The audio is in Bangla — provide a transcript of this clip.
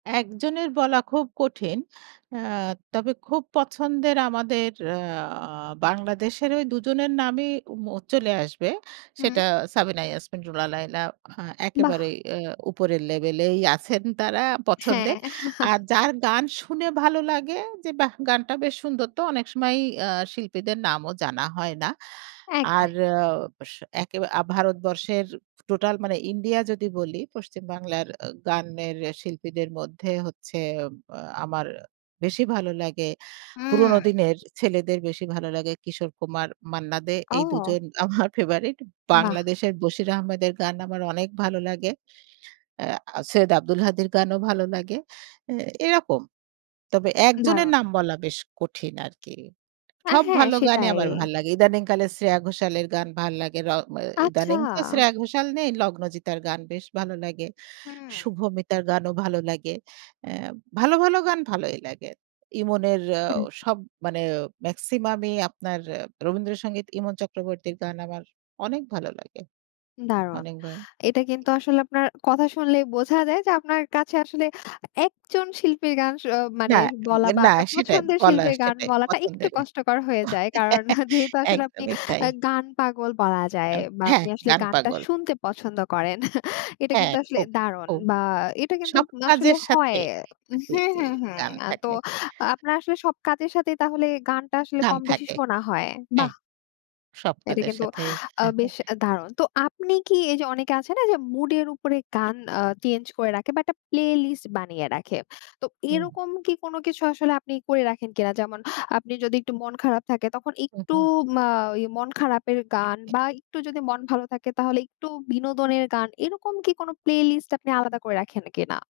একজনের বলা খুব কঠিন। এ্যা তবে খুব পছন্দের আমাদের এ্যা বাংলাদেশের ওই দুজনের নামই ওম চলে আসবে। হুম। সেটা সাবিনা ইয়াসমিন, রুনা লায়লা, হ্যাঁ বাহ! একেবারেই এ্যা উপরের লেভেলেই আছেন তারা পছন্দের। হ্যাঁ। আর যার গান শুনে ভালো লাগে যে বাহ! গানটা বেশ সুন্দর তো অনেক সময়ই এ্যা শিল্পীদের নামও জানা হয় না। আর একদম। এ্যা স একে ভারতবর্ষের টোটাল মানে ইন্ডিয়া যদি বলি, পশ্চিম বাংলার এ্যা গানের শিল্পীদের মধ্যে হচ্ছে এ্যা আমার বেশি ভালো লাগে, হুম। পুরনো দিনের ছেলেদের বেশি ভালো লাগে কিশোর কুমার, মান্না দে এই ও। দুজন আমার ফেবারেট। বাহ! বাংলাদেশের বশির আহমেদের গান আমার অনেক ভালো লাগে। এ্যা সৈয়দ আব্দুল হাদির গানও ভালো লাগে। এ্যা এরকম। তবে একজনের উদাহরণ। নাম বলা বেশ কঠিন আরকি। অ্যা সব হ্যাঁ, ভালো গানই সেটাই। আমার ভাল লাগে। ইদানিং কালের শ্রেয়া ঘোষালের গান ভাল লাগে। র ম আচ্ছা। ইদানিং তো শ্রেয়া ঘোষাল নেই লগ্নজিতার গান বেশ ভালো লাগে। হুম। শুভমিতার গানও ভালো লাগে। এ্যা ভালো, ভালো গান ভালই লাগে। ইমনের এ্যা হু। সব মানে মেক্সিমামই আপনার রবীন্দ্রসঙ্গীত ইমন চক্রবর্তীর গান আমার অনেক ভালো লাগে। দারুণ। অনেকবার এটা কিন্তু আসলে আপনার, কথা শুনলেই বোঝা যায় যে আপনার কাছে আসলে একজন শিল্পীর গান স না, মানে বলা এ্যাম বা না আপনার সেটাই পছন্দের বলা শিল্পীর গান সেটাই বলাটা একটু পছন্দের। কষ্টকর হয়ে যায়। কারণ যেহেতু আসলে আপনি একদমই তাই। আ গান পাগল বলা যায় অ বা হ্যাঁ, আপনি আসলে গান গানটা পাগল। শুনতে পছন্দ করেন এটা হ্যাঁ, কিন্তু আসলে খুব, দারুণ খুব। বা এটা কিন্তু সব আসলে কাজের সাথে হয় হু, জি, হু, জি হু গান এ্যা তো থাকে। আপনার আসলে সব কাজের সাথে তাহলে গানটা আসলে গান কমবেশি থাকে। শোনা হয়। হ্যাঁ। বাহ! সব এটা কাজের কিন্তু সাথেই। এ্যা হ্যাঁ, বেশ হ্যাঁ। দারুণ। তো আপনি [unintelligible] কি এইযে অনেকে আছে যে মুডের উপরে গান এ্যা চেঞ্জ করে রাখে বা একটা প্লে লিস্ট বানিয়ে রাখে। তো হুম। এরকম কি কোনো কিছু আসলে আপনি করে রাখেন কিনা যেমন আপনি যদি একটু মন খারাপ থাকে তখন উ একটু হুম। মা মন খারাপের গান বা একটু যদি মন ভালো থাকে তাহলে একটু বিনোদনের গান এরকম কি কোনো প্লে লিস্ট আপনি আলাদা করে রাখেন কিনা?